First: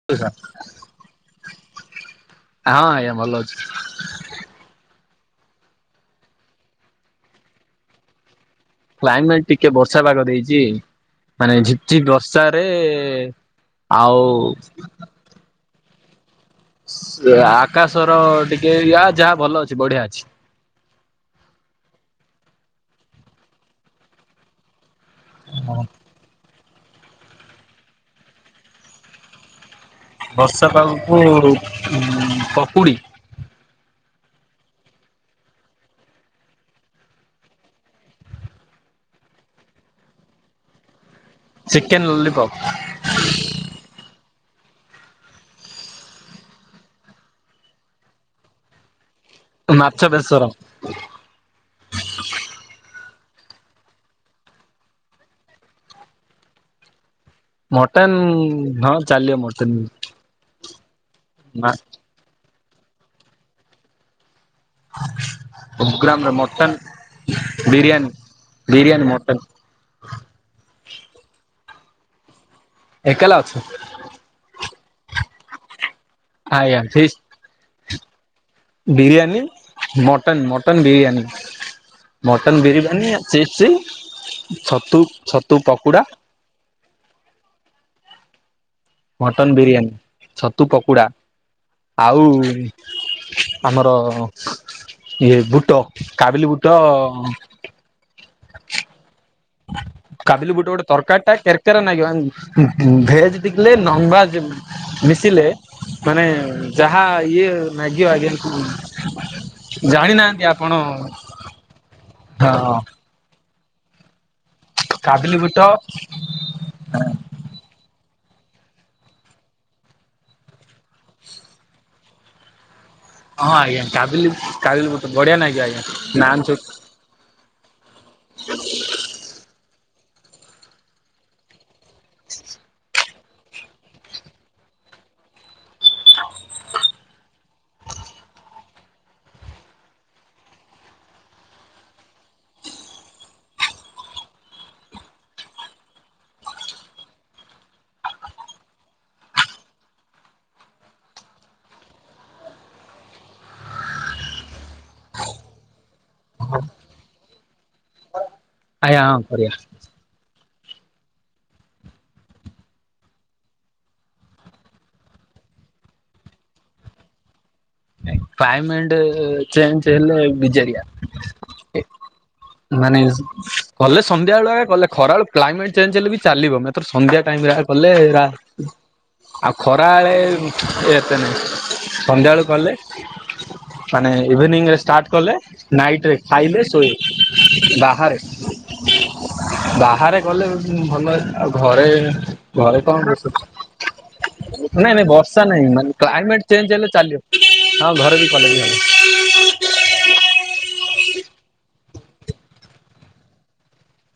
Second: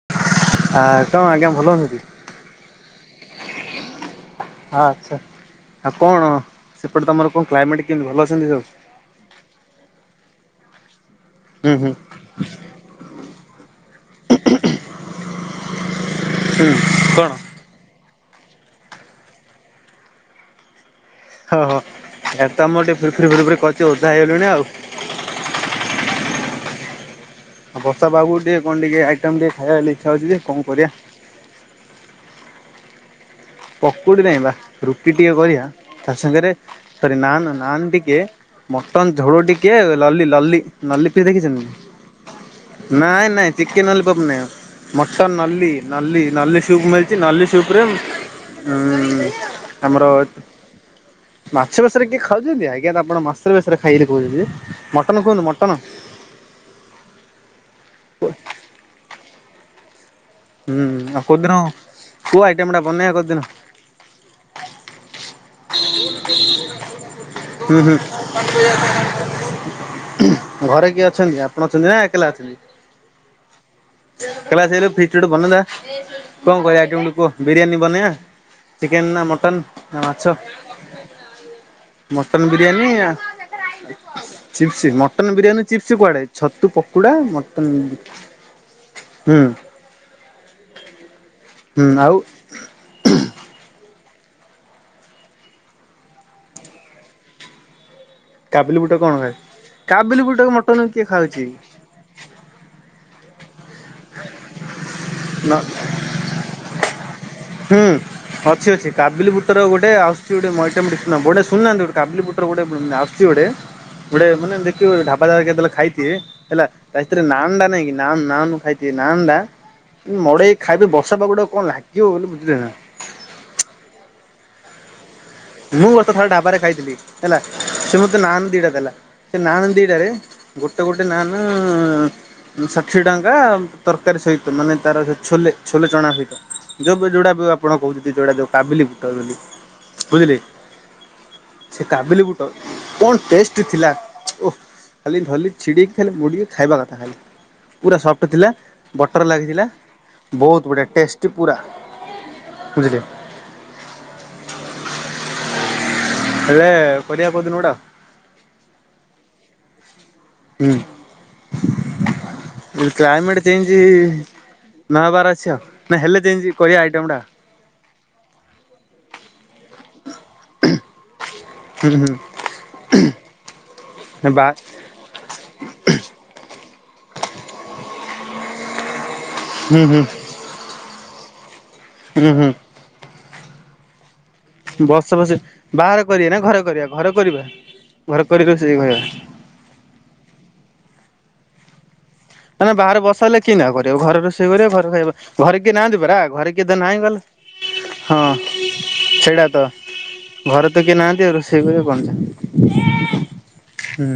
[unintelligible] ହା ତ! ! ! ! ! ! ! ! ! ! ଭଲ ଏମିତି। ଆଜ୍ଞା ଭଲ ଅଛି ହଁ ଆଚ୍ଛା, ଆଉ କଣ ସେପଟେ ତୋମର କଣ କ୍ଲାଇମେଟ୍ କେମିତି ଭଲ ଅଛନ୍ତି ସବୁ। କ୍ଲାଇମେଟ୍ ଟିକେ ବର୍ଷା ପାାଗ ଦେଇଚି। ମାନେ ହୁଁ ଝିପ୍ ହୁଁ ଝିପ୍ ବର୍ଷ ଷାରେ ଆଉ ହୁଁ କଣ ସେ ଆକାଶର ଟିକେ ୟା ଯାହା ଭଲ ଅଛି, ବଢିଆ ଅଛି। ହୋ, ହୋ ଏ ତ ଆମର ଟିକେ ଫିରି ଫିରି ଫିରି କରିଛି ଓଦା ହେଇଗଲିଣି ଆଉ। ହଁ। ଆ, ବର୍ଷା ପାଗକୁ ଟିକେ କଣ ଟିକେ ଆଇଟମ୍ ଟିକେ ଖାଇବା ହେଲି। ବର୍ଷା ପାଗକୁ ଉଁ, ପକୁଡ଼ି। ପକୁଡ଼ି ନାହିଁ ବା, ରୁଟି ଟିକେ କରିବା ତା ସାଙ୍ଗରେ ସରି ନାନ୍ ନାନ୍ ଟିକେ ମଟନ୍ ଝୋଳ ଟିକିଏ ଲଲି ଲଲି ନଲି ଫିର୍ ଦେଖି ଥିନ୍ ଚିକେନ ଲଲିପପ ନାଇଁ ନାଇଁ ଚିକେନ୍ ନଲିପପ୍ ନାଇହ, ମଟନ୍ ନଲି ନଲି ନଲି ସୁପ୍ ମିଳିଚି ନଲି ସୁପୂ ରେ ଉଁ, ହୁଁ, ମାଛ ଆମର ବେସର ମାଛ ବେଶରେ କିଏ ଖାଉଛନ୍ତି ଆଜ୍ଞା ତ ଆପଣ ମାସ ବେଶରେ ଖାଇ ବୋଲି କହୁଛନ୍ତି ଯେ। ମଟନ୍ କୁହନ୍ତୁ ମଟନ୍। ମଟନ୍ ହଁ ଚାଲିବ ମଟନ୍ ବି। ହୁଁ, ଆଉ କୋଉଦିନ କୋଉ ଆଇଟମ୍ ଟା ବନେଇବା କୋଉଦିନ? ପଗ୍ରାମରେ ମଟନ୍ ହୁଁ, ହୁଁ। ମଟନ ଘରେ କିଏ ଅଛନ୍ତି ଆପଣ ଅଛନ୍ତି ନା ଏକଲା ଅଛନ୍ତି? ଏକେଲା ଅଛୁ। ଏକଲା ଅଛି ବୋଲି ଫିଷ୍ଟ ଗୋଟେ ବନେଇଲେ କଣ କରିବା ଆଜ୍ଞା ଆଇଟିମ୍ ଫିସ୍ ଗୁଟେ କୁହ ବିରିୟାନୀ ବନେଇବା ଚିକେନ୍ ନା ମଟନ୍ ନା ମାଛ? ଟନ୍ ବିରିୟାନୀ। ମଟନ୍ ବିରିୟାନୀ, ଚିପ୍ସି, ଚିପ୍ସ ଛତୁ ମଟନ ଛତୁ ବିରିୟାନୀ ଚିପ୍ସ ପୋକୁଡା। କୁଆଡେ ଛତୁ ପକୁଡ଼ା ମଟନ୍ [inaudible] ମଟନ୍ ବିରିୟାନୀ, ଛତୁ ପକୁଡ଼ା ଆଉ ଆମର ଇଏ ବୁଟ କାବିଲି ବୁଟ କାବିଲି ବୁଟ କଣ [unintelligible] ବୁଟକୁ କାବିଲି ବୁଟ ଗୋଟେ ମଟନ କିଏ ତରକାରୀ ଟା ଖାଉଛି କେରକେରା ନାଗିମ ଆମକୁ। ଉଁ, ହୁଁ, ଭେଜ୍ ଟିକଲେ ନଭାଜ ମିଶିଲେ ନ ମାନେ ଯାହା ଇଏ ହୁଁ, ନାଗିବ ଆଜ୍ଞା ଅଛି ଅଛି କାବିଲି ବୁଟର ଗୁଟେ ଆସଚୁ ଜାଣିନାହାନ୍ତି ଗୁଟେ ଆପଣ ମଇଟମ ଟେ ଶୁଣ ବୋଇଲଃ ଶୁଣ ନାହାନ୍ତି ଗୁଟେ କାବୁଲି ବୁଟର ହଁ ଗୋଟେ [unintelligible] ଆସ ଛି ଗୁଟେ, ଗୁଟେ ମାନେ ଦେଖିଥିବେ କେବେ ଢାବା କାବିଲି ଜାଗାରେ ରେ ବୁଟ କେତେବେଳେ ଖାଇଥିବେ ହେଲା ତା ଭିତରେ ନାନ୍ ଟା ନାଇଁ କି ନାନ୍ ନାନୁ ଖାଇଥିବେ ନାନ୍ ଟା ମଡେଇକି ଖାଇବେ ବର୍ଷା ପାଗ ଟାକୁ କଣ ଲାଗିବ ବୋଲି ବୁଝିଲେ ନା। ହଁ ଆଜ୍ଞା କାବିଲି କାବିଲି ବୁଟ ବଢିଆ ନାଗ ମୁଁ ଗତ ଥର ଢାବାରେ ଖାଇଥିଲି ହେଲା, ସେ ମୋତେ ନାନ୍ ଦିଟା ଦେଲା, ସେ ନାନ୍ ଦିଟା ରେ ଗୋଟେ ଗୋଟେ ନାନ ଉଁ, ଷାଠିଏ ଟଙ୍କା ତରକାରୀ ସହିତ ମାନେ ତାର ସେ ଛୋଲେ ଛୋଲେ ଚଣା ସହିତ। ଯୋଉ ଯୋଉଟା ବି ଆପଣ କହୁଛନ୍ତି ଯୋଉଟା ଯୋଉ କାବିଲି ବୁଟ ବୋଲି। ବୁଝିଲେ, ସେ କାବିଲି ବୁଟ କଣ ଟେଷ୍ଟ ଥିଲା ଓଃ ଖାଲି ଧରଲି ଛିଡ଼େଇକି ଖାଲି ମୁଡ଼ିକି ଖାଇବା କଥା ଖାଲି। ପୁରା ସଫ୍ଟ ଥିଲା, ବଟର୍ ଲାଗିଥିଲା, ବହୁତ ବଢ଼ିଆ ଟେଷ୍ଟି ପୁରା। ବୁଝିଲେ? ହେଲେ କରିଆ କୋଉଦିନ ଗୋଟେ? ଆଜ୍ଞାଁ ହଁ କରିବା। ହଁ କ୍ଲାଇମେଟ ଚେଞ୍ଚେ ହେଇଛି। ନହବାର ଅଛି ଆ ନା ହେଲେ ଚେଞ୍ଜ କରିବା ଆଇଟମ୍ ଟା। କ୍ଲାଇମେଟ୍ ଚେଞ୍ଜ ହେଲେ ବିଜାରିଆ ହୁଁ ହୁଁ ମାନେ କଲେ ବା ସନ୍ଧ୍ୟାବେେଳ କଲେ ଖରାବେଳେ କ୍ଲାଇମେଟ ଚେଞ୍ଜ ହେଲେ ବି ଚାଲିବ ଏଥର ସନ୍ଧ୍ୟା ଟାଇମରେ କଲେ ହେରା ଆଉ ହୁଁ ଖରା ହୁଁ ବେଳେ ଇଏ ଏତେ ନାଇଁ ହୁଁ ସନ୍ଧ୍ୟାବେଳୁ ହୁଁ କଲେ ମାନେ ଇଭିନିଂ ରେ ବସ ଷ୍ଟାର୍ଟ ବସ କଲେ ବାହାରେ ନାଇଟରେ କରିବା ଖାଇଲେ ଶୋଇବେ ବାହାରେ। କରିଦ ସେ କହିବା। ବାହାରେ କଲେ ଭଲ ଆଉ ଘରେ ନା ଘରେ କଣ ବାହାରେ ବସା ହେଲେ ବସୁଛୁ କି ନ କର ଘର ରୋଷେଇ କରିବା ଘର ନାଇଁ ନାଇଁ ଖାଇବା ବର୍ଷା ଘରେ ନାଇଁ କି ମାନେ ନାଁଥିବେରା କ୍ଲାଇମେଟ ଘରେ ଚେଞ୍ଜ କିଏ ତ ହେଲେ ନାହିଁ ଚାଲିବ। ହଁ ଗଲେ। ଘରେ ବି କଲେ ବି ହବ ହଁ। ସେଇଟା ତ ଘରେ ତ କିଏ ନାହାନ୍ତି ଆଉ ରୋଷେଇ କଣ ଯେ? ହୁଁ।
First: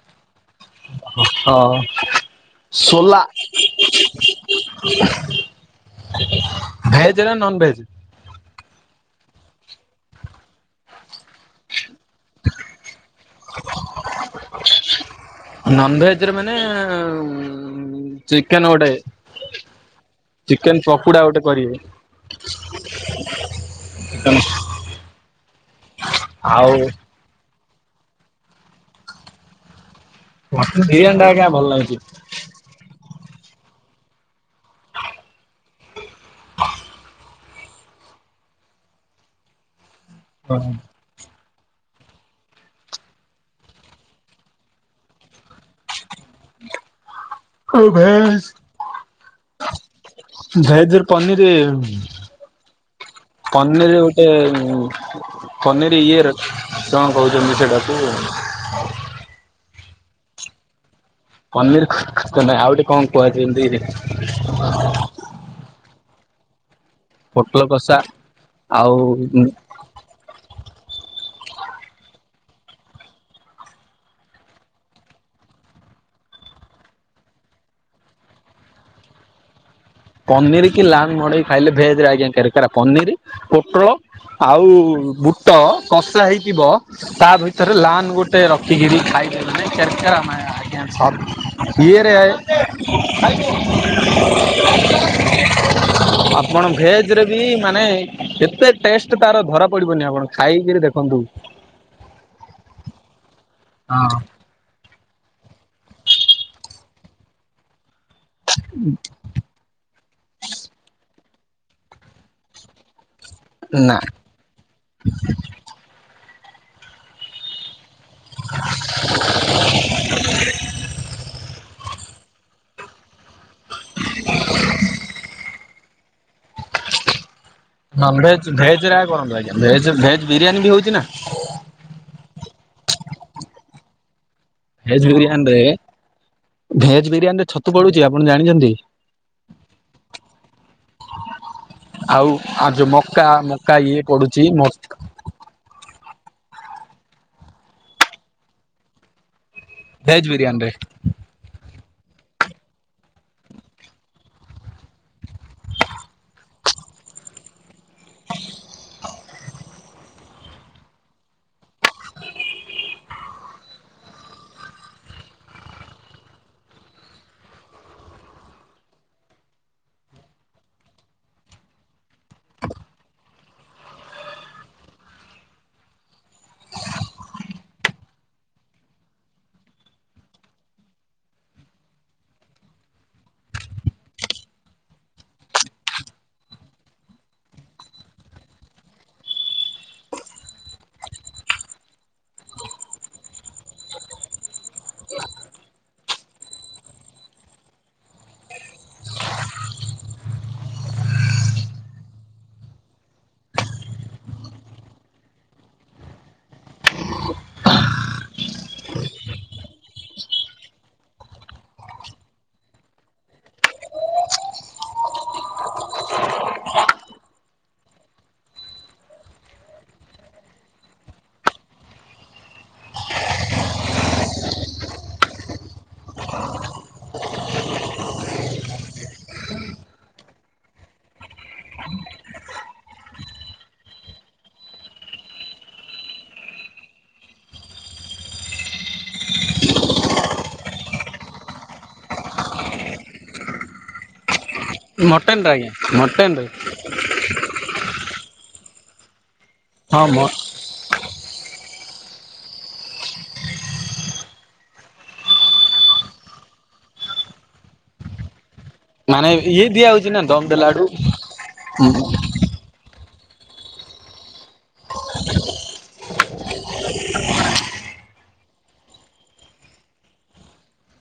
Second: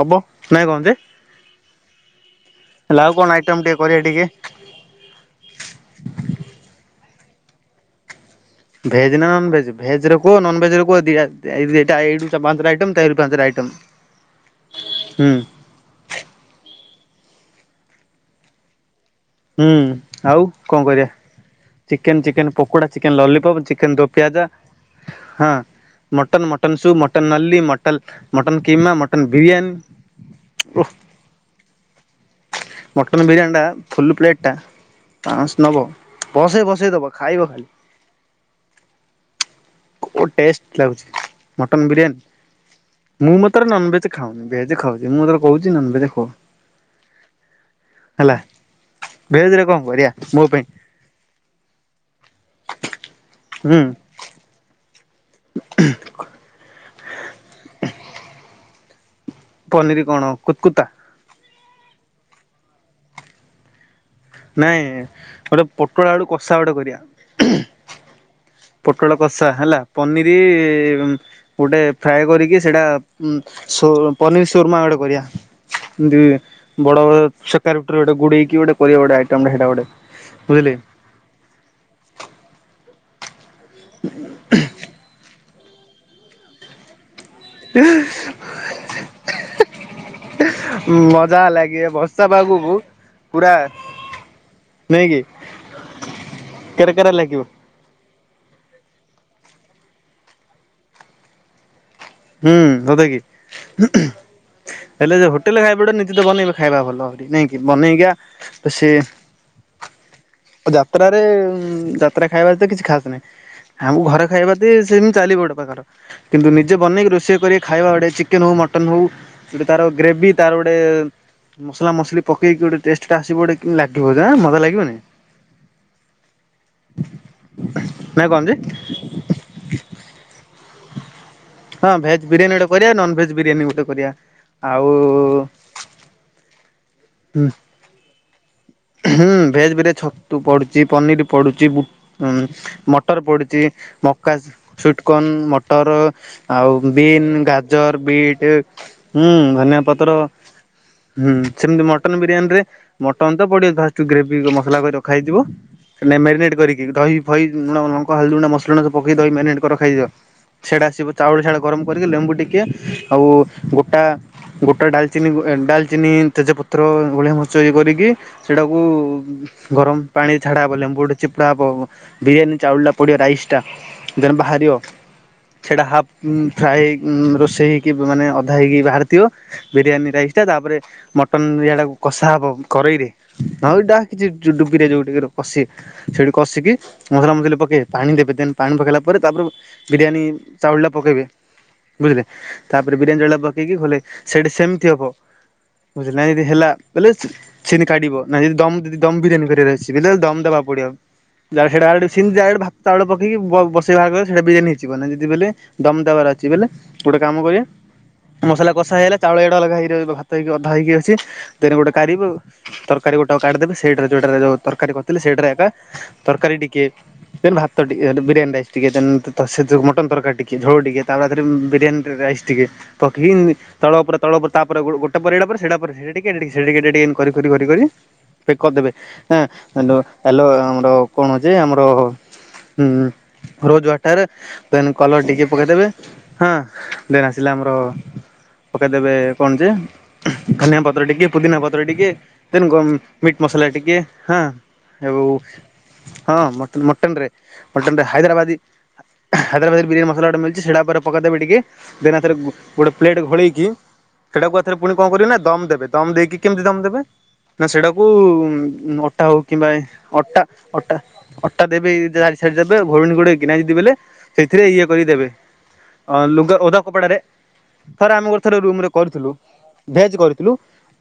ହବ ନାଇଁ କଣ ଯେ? ହଁ। ହେଲା ଆଉ କଣ ଆଇଟମ୍ ଟିକେ କରିବା ଟିକେ? ଭେଜ୍ ନା ନନ୍ ଭେଜ୍? ଭେଜ୍ ନା ନନ୍ ଭେଜ୍ ଭେଜ୍ ରେ କୁହ ନନ୍ ଭେଜ୍ ରେ କୁହ ଦିଟା ଏଇ ଦିଟା ଏଇଠୁ ପାଞ୍ଚଟା ଆଇଟମ୍ ତେର୍ ରୁ ପାଞ୍ଚଟା ଆଇଇମ୍। ହୁଁ। ନନ୍ ଭେଜ୍ ରେ ମାନେ ଚିକେନ୍ ଗୋଟେ। ହୁଁ ଆଉ କଁ କରିଆ? ଆଉ ଗୋଟେ କରିବେ। Chicken chicken pakoda chicken lollipop chicken dopiaza. ହଁ ମଟନ୍ ଆଉ ମଟନ୍ ସୁପ୍ ମ ମଟନ୍ ନଲ୍ଲି ମଟଲ୍ mutton keema mutton biryani mutton biryani ଟା ଆଜ୍ଞା ଭଲ୍ ଲାଗୁଚି। ମଟନ୍ ବିରିୟାନୀଟା ଫୁଲୁ ପ୍ଲେଟ୍ ଟା ପାଁ ଶହ ନବ ବସରେ ବସେଇ ଦବ। ଖାଇବ ଖାଲି। ବହୁତ୍ ଟେଷ୍ଟ୍ ଲାଗୁଚି ମଟନ୍ ବିରିୟାନୀ। ମୁଁ ମତରେ ନନ୍ ଭେଜ୍ ଖାଉନି ଭେଜ୍ ଖାଉଚି ମୁଁ ଯେତେବେଳେ କହୁଚି ନନ୍ ଭେଜ୍ ଖାଉନି। ଆଉ ଭେଶ୍ ଭେଜ ରେ କଣ କରିବା ମୋ ପାଇଁ ଭେଜରେ ପନିରି ଖାଇବୁ? ହୁଁ ପନିରି ହଉଚି। ଗୋଟେ ପନିର ଇଏ ରେ କଁ କହୁଚନ୍ତି ସେଟାକୁ ପନିରି କଣ କୁତ୍ କୁତା। ପନିରି ଖୁତ୍ ଖୁତ୍ ନାଇ ଆଉ ଟିକେ କଁ କୁହାଯାଏ ବି ନାଇଁ ଗୋଟେ ପୋଟଳ ଆଳୁ କଷା ଗୋଟେ କରିବା। ପୋଟଳ କସା। ପୋଟଳ କଷା ହେଲା ପନିରି ଗୋଟେ ଫ୍ରାଏ କରିକି ସେଇଟା ଉ ସୁ ପନିର୍ ସୁରମା ଗୋଟେ କରିବା। ଦୁଇ ବଡ ବଡ ଛୋ କାରବେଟର ଗୋଟେ ଗୁଡେଇକି ଗୋଟେ କରିବ ଗୋଟେ ଆଇଟମ ଟେ ଗୋଟେ ପନିରି ବୁଝିଲେ କି ଲାଲ୍ ମଡେଇ ଖାଇଲେ ଭେଜ୍ ରେ ଆଜ୍ଞା କେର୍ କେରା ପନିରି ପୋଟଳ ଆଉ ବୁଟ କଷା ହେଇଥିବ ତା ଭି ଭିତରେ ଲାନ୍ ଗୋଟେ ରଖିକିରି ଖାଇଦେଲି ନାଇଁ କେର୍ କେରା ମାୟା। ମଜା [unintelligible] ଲାଗେ କିଏ ରେ? ବର୍ଷା ପାଗକୁ ପୁରା ନାଇଁକି [unintelligible] ଆପଣ କେରକେରା ଭେଜ୍ ରେ ବି ଲାଗିବ ମାନେ ଏତେ ଟେଷ୍ଟ୍ ତାର ଧରା ପଡିବନି ଆପଣ, ଖାଇକିରି ଦେଖନ୍ତୁ। ହୁଁ, ସତେ କିି? ହୁଁ। ହଁ ହେଲେ ଯେ ହୋଟେଲ୍ ରେ ଖାଇବା ପଡ଼ିବ, ନିତି ତ ବନେଇ ଖାଇବା ଭଲ, ନାଇଁକି? ବନେଇ ଗା ତ, ସେ ଯାତ୍ରାରେ, ଯାତ୍ରା ଖାଇବା ଏତେ କିଛି ଖାସ୍ ନାହିଁ, ନା ଆମକୁ ଘରେ ଖାଇବା ତି ସେମତି ଚାଲିବ ଗୋଟେ ପାଖର, କିନ୍ତୁ ନି ନିଜେ ବନେଇକି ରୋଷେଇ କରିକି ଖାଇବା ଗୋଟେ, ଚିକେନ୍ ହଉ, ମଟନ୍ ହଉ, ଗୋଟେ ତାର ଗ୍ରେଭି, ତାର ଗୋଟେ ମସଲା ମସଲି ପକେଇକି ଗୋଟେ ଟେଷ୍ଟ୍ ଟା ଆସିବ, ଗୋଟେ କିମିତି ଲାଗିବ, ଆଁ ମଜା ଲାଗିବନି‌। ହଁ, ନା କଣ ଭେଜ୍, ଯେ ଭେଜ୍ ରେ ଆଉ କଣ କରିବା? ଭେଜ୍ ରେ ଭେଜ ବିରିୟାନୀ ବି ହଉଚି ନା। ହଁ ଭେଜ୍ ବିରିୟାନୀ ଗୋଟେ କରିବା। ନନ୍ ଭେଜ୍ ବିରିୟାନୀ ଗୋଟେ କରିବା। ଭେଜ୍ ବିରିୟାନୀ ଆଉ ରେ ଭେଜ୍ ବିରିୟାନୀ ରେ ଛତୁ ପଡୁଚି, ଆପଣ ଜାଣିଚନ୍ତି? ହୁଁ, ଭେଜ୍ ବିରେ ଛତୁ ପଡୁଚି, ପନିରି ପଡୁଚି, ବୁ ଆଉ ଉଁ ଆଉ ଯୋଉ ମଟର ମକା ପଡୁଚି। ମକା ଇଏ ମକାସ୍, ପଡୁଛି ସୁୁଇଟ୍ କନ୍, ମ ମଟର ଆଉ ବିନ୍, ଗାଜର୍, ବିଟ୍, ହୁଁ ଧନିଆ ପତ୍ର। ଭେଜ୍ ବିରିୟାନୀ ରେ। ହୁଁ ସେମତି ମଟନ୍ ବିରିୟାନୀ ରେ, ମଟନ୍ ତ ପଡିବ ଫାଷ୍ଟ୍‌ରୁ ଗ୍ରେଭି ମସଲା କରି ରଖା ହେଇଥିବ। ନାଇ ମେଗେନେଟ୍ କରିକି, ଦହି ଫହି, ଲୁଣ ଲଙ୍କା, ହଳଦୀ ଗୁଣ୍ଡ, ମସଲା ଗୁଡା ପକେଇ ଦହି ମ୍ୟାଗ୍‌ନେଟ୍ କରି ରଖା ଯାଇଥିବ। ସିଆଡେ ଆସିବୁ ଚାଉଳ ସିଆଡେ ଗରମ କରିକି ଲେମ୍ବୁ ଟିକେ ଆଉ ଗୋଟା ଗୋଟା ଡାଲ୍‌ଚିନି କୁ ଏ, ଡାଲ୍‌ଚିନି, ତେଜପତ୍ର, ଗୋଳିଆ ମରିଚ ଇଏ କରିକି ସେଇଟାକୁ ଗରମ ପାଣି ଛାଡା ହବ, ଲେମ୍ବୁ ଗୋଟେ ଚିପୁଡା ହବ। ବିରିୟାନୀ ଚାଉଳ ଟା ପଡିବ, ରାଇସ ଟା, ଦେନ ବାହାରିବ ସେଟା ହାଫ୍ ଫ୍ରାଏ ରୋଷେଇ ହେଇକି, ମାନେ ଅଧା ହେଇକି ବାହାରିଥିବ ବିରିୟାନୀ ରାଇସ୍ ଟା, ତାପରେ ମଟନ ଇଆଡ଼େ କଷା ହବ, କରେଇରେ, ନଏଲେ ଡୁବିରେ ଯୋଉ ପସେ। ସେଇଠି କଷିକି, ମସଲା ମସଲି ପକେଇ, ପାଣି ଦେବେ, ଦେନ ପାଣି ପକେଇଲା ପରେ ତାପରେ ବିରିୟାନୀ ଚାଉଳ ଟା ପକେଇବେ। ବୁଝିଲେ, ତାପରେ ବିରିୟାନୀ ଚାଉଳ ଟା ପକେଇକି ଘୋଲେ, ସେଇଠି ସେମିତି ହବ। ବୁଝିଲେ, ନାଇ ଯଦି ହେଲା ବଲେ ସେମିତି କାଢିବ, ନାଇ ଯଦି ଦମ୍, ଯଦି ଦମ୍ ବିରିଆନି କରିବାର ଅଛି, [unintelligible] ଦମ୍ ଦବାକୁ ପଡିବ। [unintelligible] ବେଲେ, ଦମ୍ ଦେବାର ଅଛି ବେଲେ, ଗୋଟେ କାମ କରିବା ମସଲା କଷା ହେଇଗଲା, ଚାଉଳ ଏଇଟା ଅଲଗା ହେଇ ରହିବ, ଭାତ ଅଧା ହେଇକି ଅଛି, ଦେନ୍ ଗୋଟେ କାଢିବ ତରକାରୀ ଗୋଟାକୁ କାଢିଦେବେ, ସେଇଟାରେ ଯୋଉଟାରେ ଯଉ ତରକାରୀ କରିଥିଲେ, ସେଇଟାରେ ଏବେ ତରକାରୀ ଟିକେ, ଦେନ୍ ଭାତ ଟିକେ, ବିରିୟାନୀ ରାଇସ, ଟିକେ ଦେନ୍ ସେ ଯୋଉ ମ ଟନ ତରକାରୀ ଟିକେ, ଝୋଳ ଟିକେ, ତାରେ ବିରିୟାନୀରେ ରାଇସ୍ ଟିକେ, ପକେଇ ତଳ ଉପର, ତଳ ଉପର, ତାପରେ ଗୋଟା ପଡ଼ିଗଲା ପରେ, ସେଟା ପରେ ସେଟା ଟିକେ, ଏଟା ଟିକେ, ସେଟା ଟିକେ ଏଟା ଟିକେ ଏମିତି, କରି କରି କରି କରି କରିଦେବେ, ଏଁ ହାଲୋ, ଆମର କଣ ଯେ, ଆମର ହୁଁ, ରୋଜୱାଟର ଦେନ କଲର ଟିକେ ପକେଇଦେବେ, ହଁ, ଦେନ୍ ଆସିଲା ଆମର ପକେଇଦବେ କଣ ଯେ ଧନିଆ ପତ୍ର ଟିକେ, ପୁଦିନା ପତ୍ର ଟିକେ, ଦେନ୍ ଗ ମିଟ୍ ମସଲା ଟିକେ, ହଁ। ଆଉ, ମଟନ ରେ ଆଜ୍ଞା ମଟନ ହଁ ରେ। ମଟନ୍ ମଟନରେ, ମଟନରେ ହାଇଦ୍ରାବାଦୀ ହାଇଦ୍ରାବାଦୀ ହଁ ବିରିୟାନୀ ମ ମସଲା ଗୋଟେ ମିଳୁଚି, ସେଟା ଉପରେ ପକଦେବେ ଟିକେ ଦେନ୍ [unintelligible] ଗୋଟେ ପ୍ଲେଟ୍ ଘୋଡେଇକି ସେଟାକୁ ଆଉଥରେ ପୁଣି କଣ କରିବେନା ଦମ୍ ଦେବେ, ଦମ୍ ଦେଇକି କେମ୍ତି ଦମ୍ ଦେବେ ନା ସେଟାକୁ ଉଁ ଅଟା ମାନେ ହଉ ଇଏ କିମ୍ବା ଦିଆ ହଉଛି ନା ଦମ ଦେଲା ଆଡୁ ଅଟା-ଅଟା-ଅଟା ଦେବେ [unintelligible] [inaudible] ସେଇଥିରେ ଇଏ କରିକି ଦେବେ, ଅଁ ଲୁଗା ଓଦା କପଡାରେ ଥରେ ଆମେ ଗୋଟେ ଥରେ ରୁମ୍ ରେ କରିଥିଲୁ। ଭେଜ୍ କରିଥିଲୁ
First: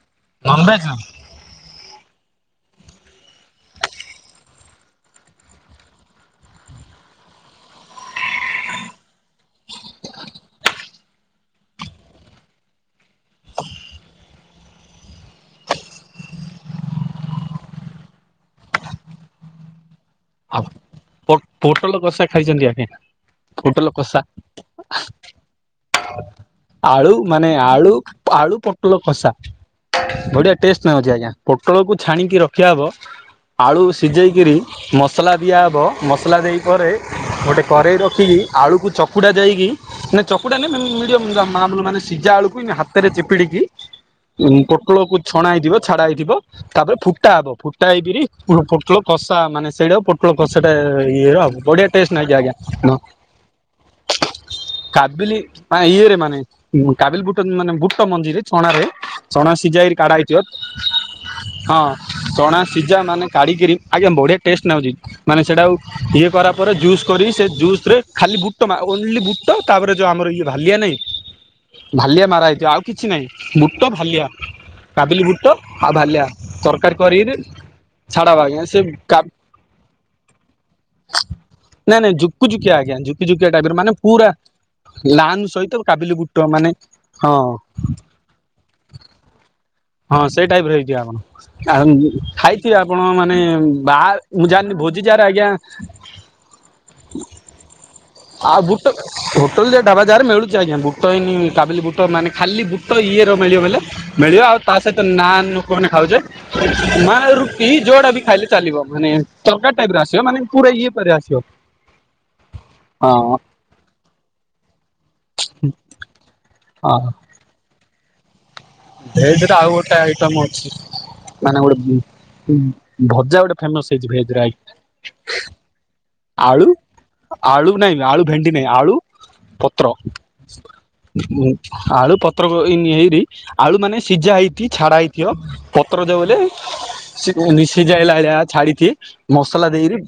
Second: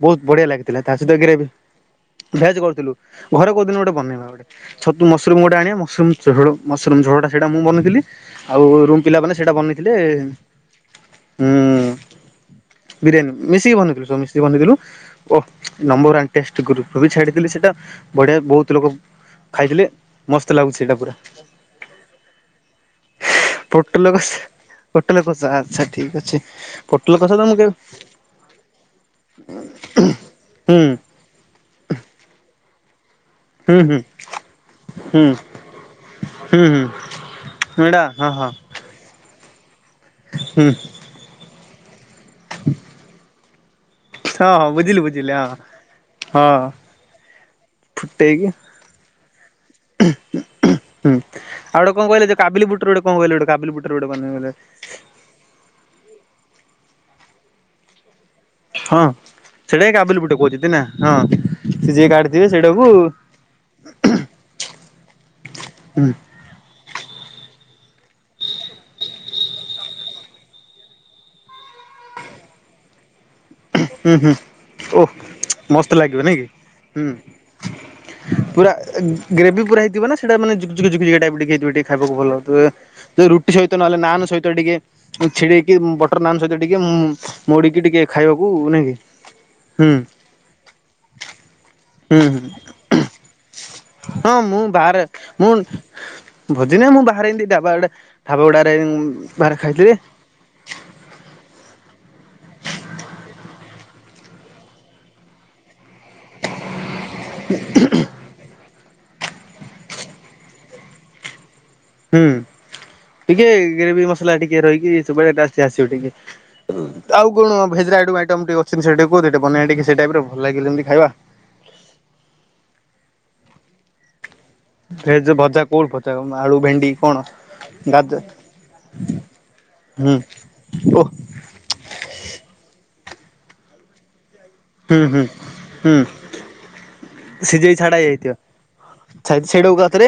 ବହୁତ୍ ବଢ଼ିଆ ନନଭେଜ୍ ଲାଗିଥିଲା, ନା? ତା ସହିତ ଗ୍ରେଭ୍ ଭେଜ୍ କରିଥିଲୁ, ଘରେ କୋଉଦିନ ଗୋଟେ ବନେଇବା। ଛତୁ ମସରୁମ୍ ଗୋଟେ ଆଣିଆ, ମସରୁମ୍ ଝୋଳ ମସରୁମ୍ ଝୋଳଟା ସେଇଟା ମୁଁ ବନେଇ ଥିଲି ଆଉ ରୁମ୍ ପିଲା ମାନେ ସେଇଟା ବନେଇଥିଲେ ହୁଁ। ବିରିୟାନୀ ମିଶିକି ବନେଇଥିଲୁ ସବୁ ମିଶିକି ବନେଇଥିଲୁ। ଓହ ନମ୍ୱର୍ ୱାନ୍ ଟେଷ୍ଟ ଗ୍ରୁପ୍ ରେ ବି ଛାଡିଦେଲି ସେଟା ବଢିଆ ବହୁତ୍ ଲୋକ ଖାଇଥିଲେ, ମସ୍ତ ଆଉ ଲାଗୁଚି ସେଇଟା ପୁରା। ପୋ ପୋଟଲ କଷା ଖାଇଛନ୍ତି ଆଜ୍ଞା? ପୋଟଲ କଷା ପୋଟଲ କଷା ଆଚ୍ଛା ଠିକ୍ ଅଛି। ଆଳୁ ପୋଟଲ କଷା ତ ମାନେ ମୁଁ କେବେ ଆଳୁ-ଆଳୁ ପୋଟଲ କଷା ବଢିଆ ଟେଷ୍ଟ ହୁଁ ନାଗୁଚି ଆଜ୍ଞା। ପୋଟଳକୁ ଛାଣିକି ରଖିଆହବ, ହୁଁ ଆଳୁ ହୁଁ ସିଜେଇକିରି ମସଲା ହୁଁ ଦିଆହବ, ମସଲା ହୁଁ ଦେଇପରେ ଗୋଟେ ହୁଁ କରେଇ ଏଇଟା ହଁ ରଖିକି ହଁ ଆଳୁକୁ ଚ କୁଟା ଯାଇକି ମାନେ ଚକୁଡା ହୁଁ ନାଇଁ ମିଡିଅମ୍ ମାନେ ସିଜା ଆଳୁକୁ ହାତେରେ ଚିପିଡିକି ଉ ହଁ ହଁ ପୋଟଳ ବୁଝିଲି କୁ ବୁଝିଲି ଛଣା ହଁ। ହେଇଥିବ ଛାଡ଼ା ହେଇଥିବ, ହଁ ତାପରେ ଫୁଟା ହବ ଫୁଟା ହେଇକିରି ଫୁଟେଇକି ପୋଟଳ କଷା ମାନେ ସେଇଟା ପୋଟଳ କଷା ଟା ହୁଁ ଇଏରେ ହବ, ବଢିଆ ଟେଷ୍ଟ ନାଗେ ଆଜ୍ଞା। [unintelligible] କାବୁଲି ବୋଟ [inaudible] କାବିଲି ଇଏରେ ମାନେ କାବିଲ୍ ବୁଟ ମାନେ ବୁଟ ମଞ୍ଜିରେ ଛଣାରେ ହଁ। ଚଣା ସିଜା ସେଇଟା ହିଁ ହେଇକି କାଢା କାବୁଲି ବୁଟ ହେଇଥିବ, କହୁଛନ୍ତି ନା ହଁ ହଁ ସେ ଯିଏ କାଟିଥିବେ ଚଣା ସେଇଟାକୁ ସିଜା ହୁଁ ମାନେ କାଢ଼ିକିରି ଆଜ୍ଞା ବଢ଼ିଆ ଟେଷ୍ଟେ ନାଗୁଚି ମାନେ ସେଇଟା ଆଉ ହୁଁ। ଇଏ କରାପରେ ଜୁସ୍ କରି ସେ ଜୁସ୍ ରେ ଖାଲି ବୁଟ ଓନ୍ଲି ବୁଟ ତାପରେ ଯେଉଁ ଆମର ଇଏ ଭାଲିଆ ନାହିଁ ଭାଲିଆ ମାରା ହେଇଥିବ ଆଉ କିଛି ନାହିଁ। ବୁଟ ଭାଲିଆ ହୁଁ ଓଃ କାବିଲି ବୁଟ ମସ୍ତ ଆଉ ଲାଗିବ ଭାଲିଆ ନାଇଁ କି? ତରକାରୀ ହୁଁ କରିକିରି ଛାଡ ଆଜ୍ଞା ପୁରା ସେ କା ଗ୍ରେଭି ପୁରା ହେଇଥିବ ନା ସେଇଟା ମାନେ ଜୁକ୍-ଜୁକ୍-ଜୁକ୍ ଜୁକିଆ ଟାଇପ୍ ର ଟିକେ ନାଇଁ ନାଇଁ ଖାଇବାକୁ ଝୁକୁ ଭଲ। ଝୁକିଆ ଆଜ୍ଞା ଝୁକି ଯଦି ଝୁକିଆ ରୁଟି ଟାଇପ ସହିତ ର ଟିକେ ମାନେ ନହେଲେ ନାନ୍ ପୁରା ସହିତ ଟିକେ ଲାନ୍ ଛିଡେଇକି ସହିତ କାବିଲି ବଟର୍ ବୁଟ ନାନ୍ ସହିତ ମାନେ ଟିକେ ହଁ ମୋଡିକି ଟିକେ ଖାଇବାକୁ ନାଇଁ କି। ହୁଁ। ହଁ ସେଇ ଟାଇପ୍ର [unintelligible] ହୁଁ ହୁଁ ଖାଇଥିବେ ଆପଣ ମାନେ ବା ହଁ ମୁଁ ଜାଣିନି ଭୋଜି ବାହାରେ ଯହାର ଆଜ୍ଞା ମୁଁ ଭୋଜି ନାହିଁ ମୁଁ ବାହାରେ ଏମିତି ଢାବା ଗୁଡା ଢାବା ଆଉ ଗୁଡାରେ ବୁଟ ବାହାରେ ହୋଟେଲ୍ [unintelligible] ଖାଇଥିଲି ଢାବା [unintelligible] ମିଳୁଚି ଆଜ୍ଞା, ବୁ ବୁଟଇନି କାବିଲି ବୁଟ ମାନେ ଖାଲି ବୁଟ ଇଏର ମିଳିବ ଵେଇଲେ ମିଳିବ ଆଉ ତା ସହିତ ନାନ୍ ଲୋକମାନେ ଖାଉଚେ, ନାନ୍ ରୁଟି ଯୋଉଡା ବି ଖାଇଲେ ଚାଲିବ ମାନେ ତରକାରି ଟାଇପ୍ ର ଆସିବ ମାନେ ପୁରା ଇଏ [unintelligible] ଆସିବ। ହୁଁ ହଁ ଟିକେ ଗ୍ରେଭି ମସଲା ଟିକେ ରହିକି [unintelligible] ଆସିବ ଟିକେ, ହଁ ଆଉ କଣ [unintelligible] ଆଇଟମ୍ ଟିକେ ସେଟା କୁହ ଭେଜ ସେଟା ର ଆଉ ବନେଇବା ଟିକେ ଗୋଟେ ସେଇ ଟାଇପ୍ ର ଆଇଟମ ଭଲ ଲାଗେ ଅଛି ଯେମତି ଖାଇବା। ମାନେ ଗୋଟେ ଭଜା ଗୋଟେ ଫେମସ୍ ହେଇଚି ଭେଜ୍ ର ଆଜ୍ଞା। ଭେଜ ଭଜା କୋଉଟି [unintelligible] ଆଳୁ, ଭେଣ୍ଡି, କଣ ଆଳୁ ନାଇଁ ଗାଜର ଆଳୁ ଭେଣ୍ଡି ନାଇଁ ଆଳୁ ପତ୍ର ହୁଁ, ଓହ। ଆଳୁ ପତ୍ରକୋବି ହେଇରି ଆଳୁ ମାନେ ସିଝା ହେଇକି ଛାଡା ହୁଁ ହୁଁ ହେଇଥିବ। ହୁଁ ପତ୍ର ଯୋଉହେଲେ ସେ ସିଝେଇ ମିଶି ଛାଡା ଯାଇଲା ହେଇଯାଇଥିବ। ଛାଡି ମସଲା ସେଇଟାକୁ ଦେଇକି ଏକାଥରେ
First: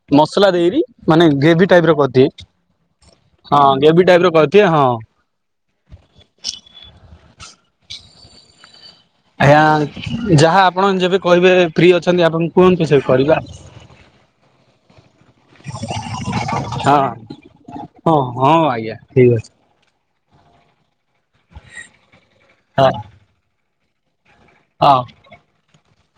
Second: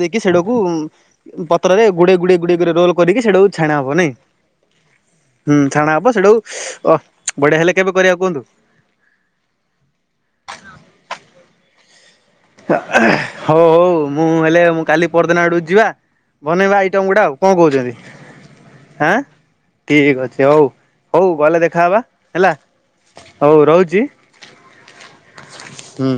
ଦେଇକି ମସଲା ସେଇଟାକୁ ଦେଇରି ମାନେ ଗ୍ରେଭି ପତ୍ରରେ ଟାଇପ ର ଗୁଡେଇ କରିଦିଏ ଗୁଡେଇ ଗୁଡେଇ ଗୁଡେଇ ରୋଲ କରିକି ସେଇଟାକୁ ହଁ ଛାଣା ହବ ଗ୍ରେଭି ନାଇଁ। ଟାଇପ ର କରି ଏତେ ହଁ। ହୁଁ ଛାଣା ହବ ସେଠାକୁ ଅହ ବଢିଆ ହେଲେ କେବେ କରିବା କୁହନ୍ତୁ? ଆଜ୍ଞା ଯାହା ଆପଣ ଯେବେ କହିବେ ଫି ଅଛନ୍ତି ଆପଣ କୁହନ୍ତୁ ସେବେ କରିବା। ହଉ ହଉ ମୁଁ ହେଲେ ମୁଁ କାଲି ପରଦିନ ଆଡକୁ ଯିବା। ବନେଇବା ହଁ। ଆଇଟମ ଗୁଡା ଆଉ କଣ କହୁଛନ୍ତି ହଁ ହଁ ଆଜ୍ଞା ଆଁ? ଠିକ ଅଛି ଠିକ ଅଛି ହଉ ହଉ ଗଲେ ଦେଖାହବା ହେଲା। ହଁ। ହଉ ରହୁଛି। ହଁ। ହୁଁ।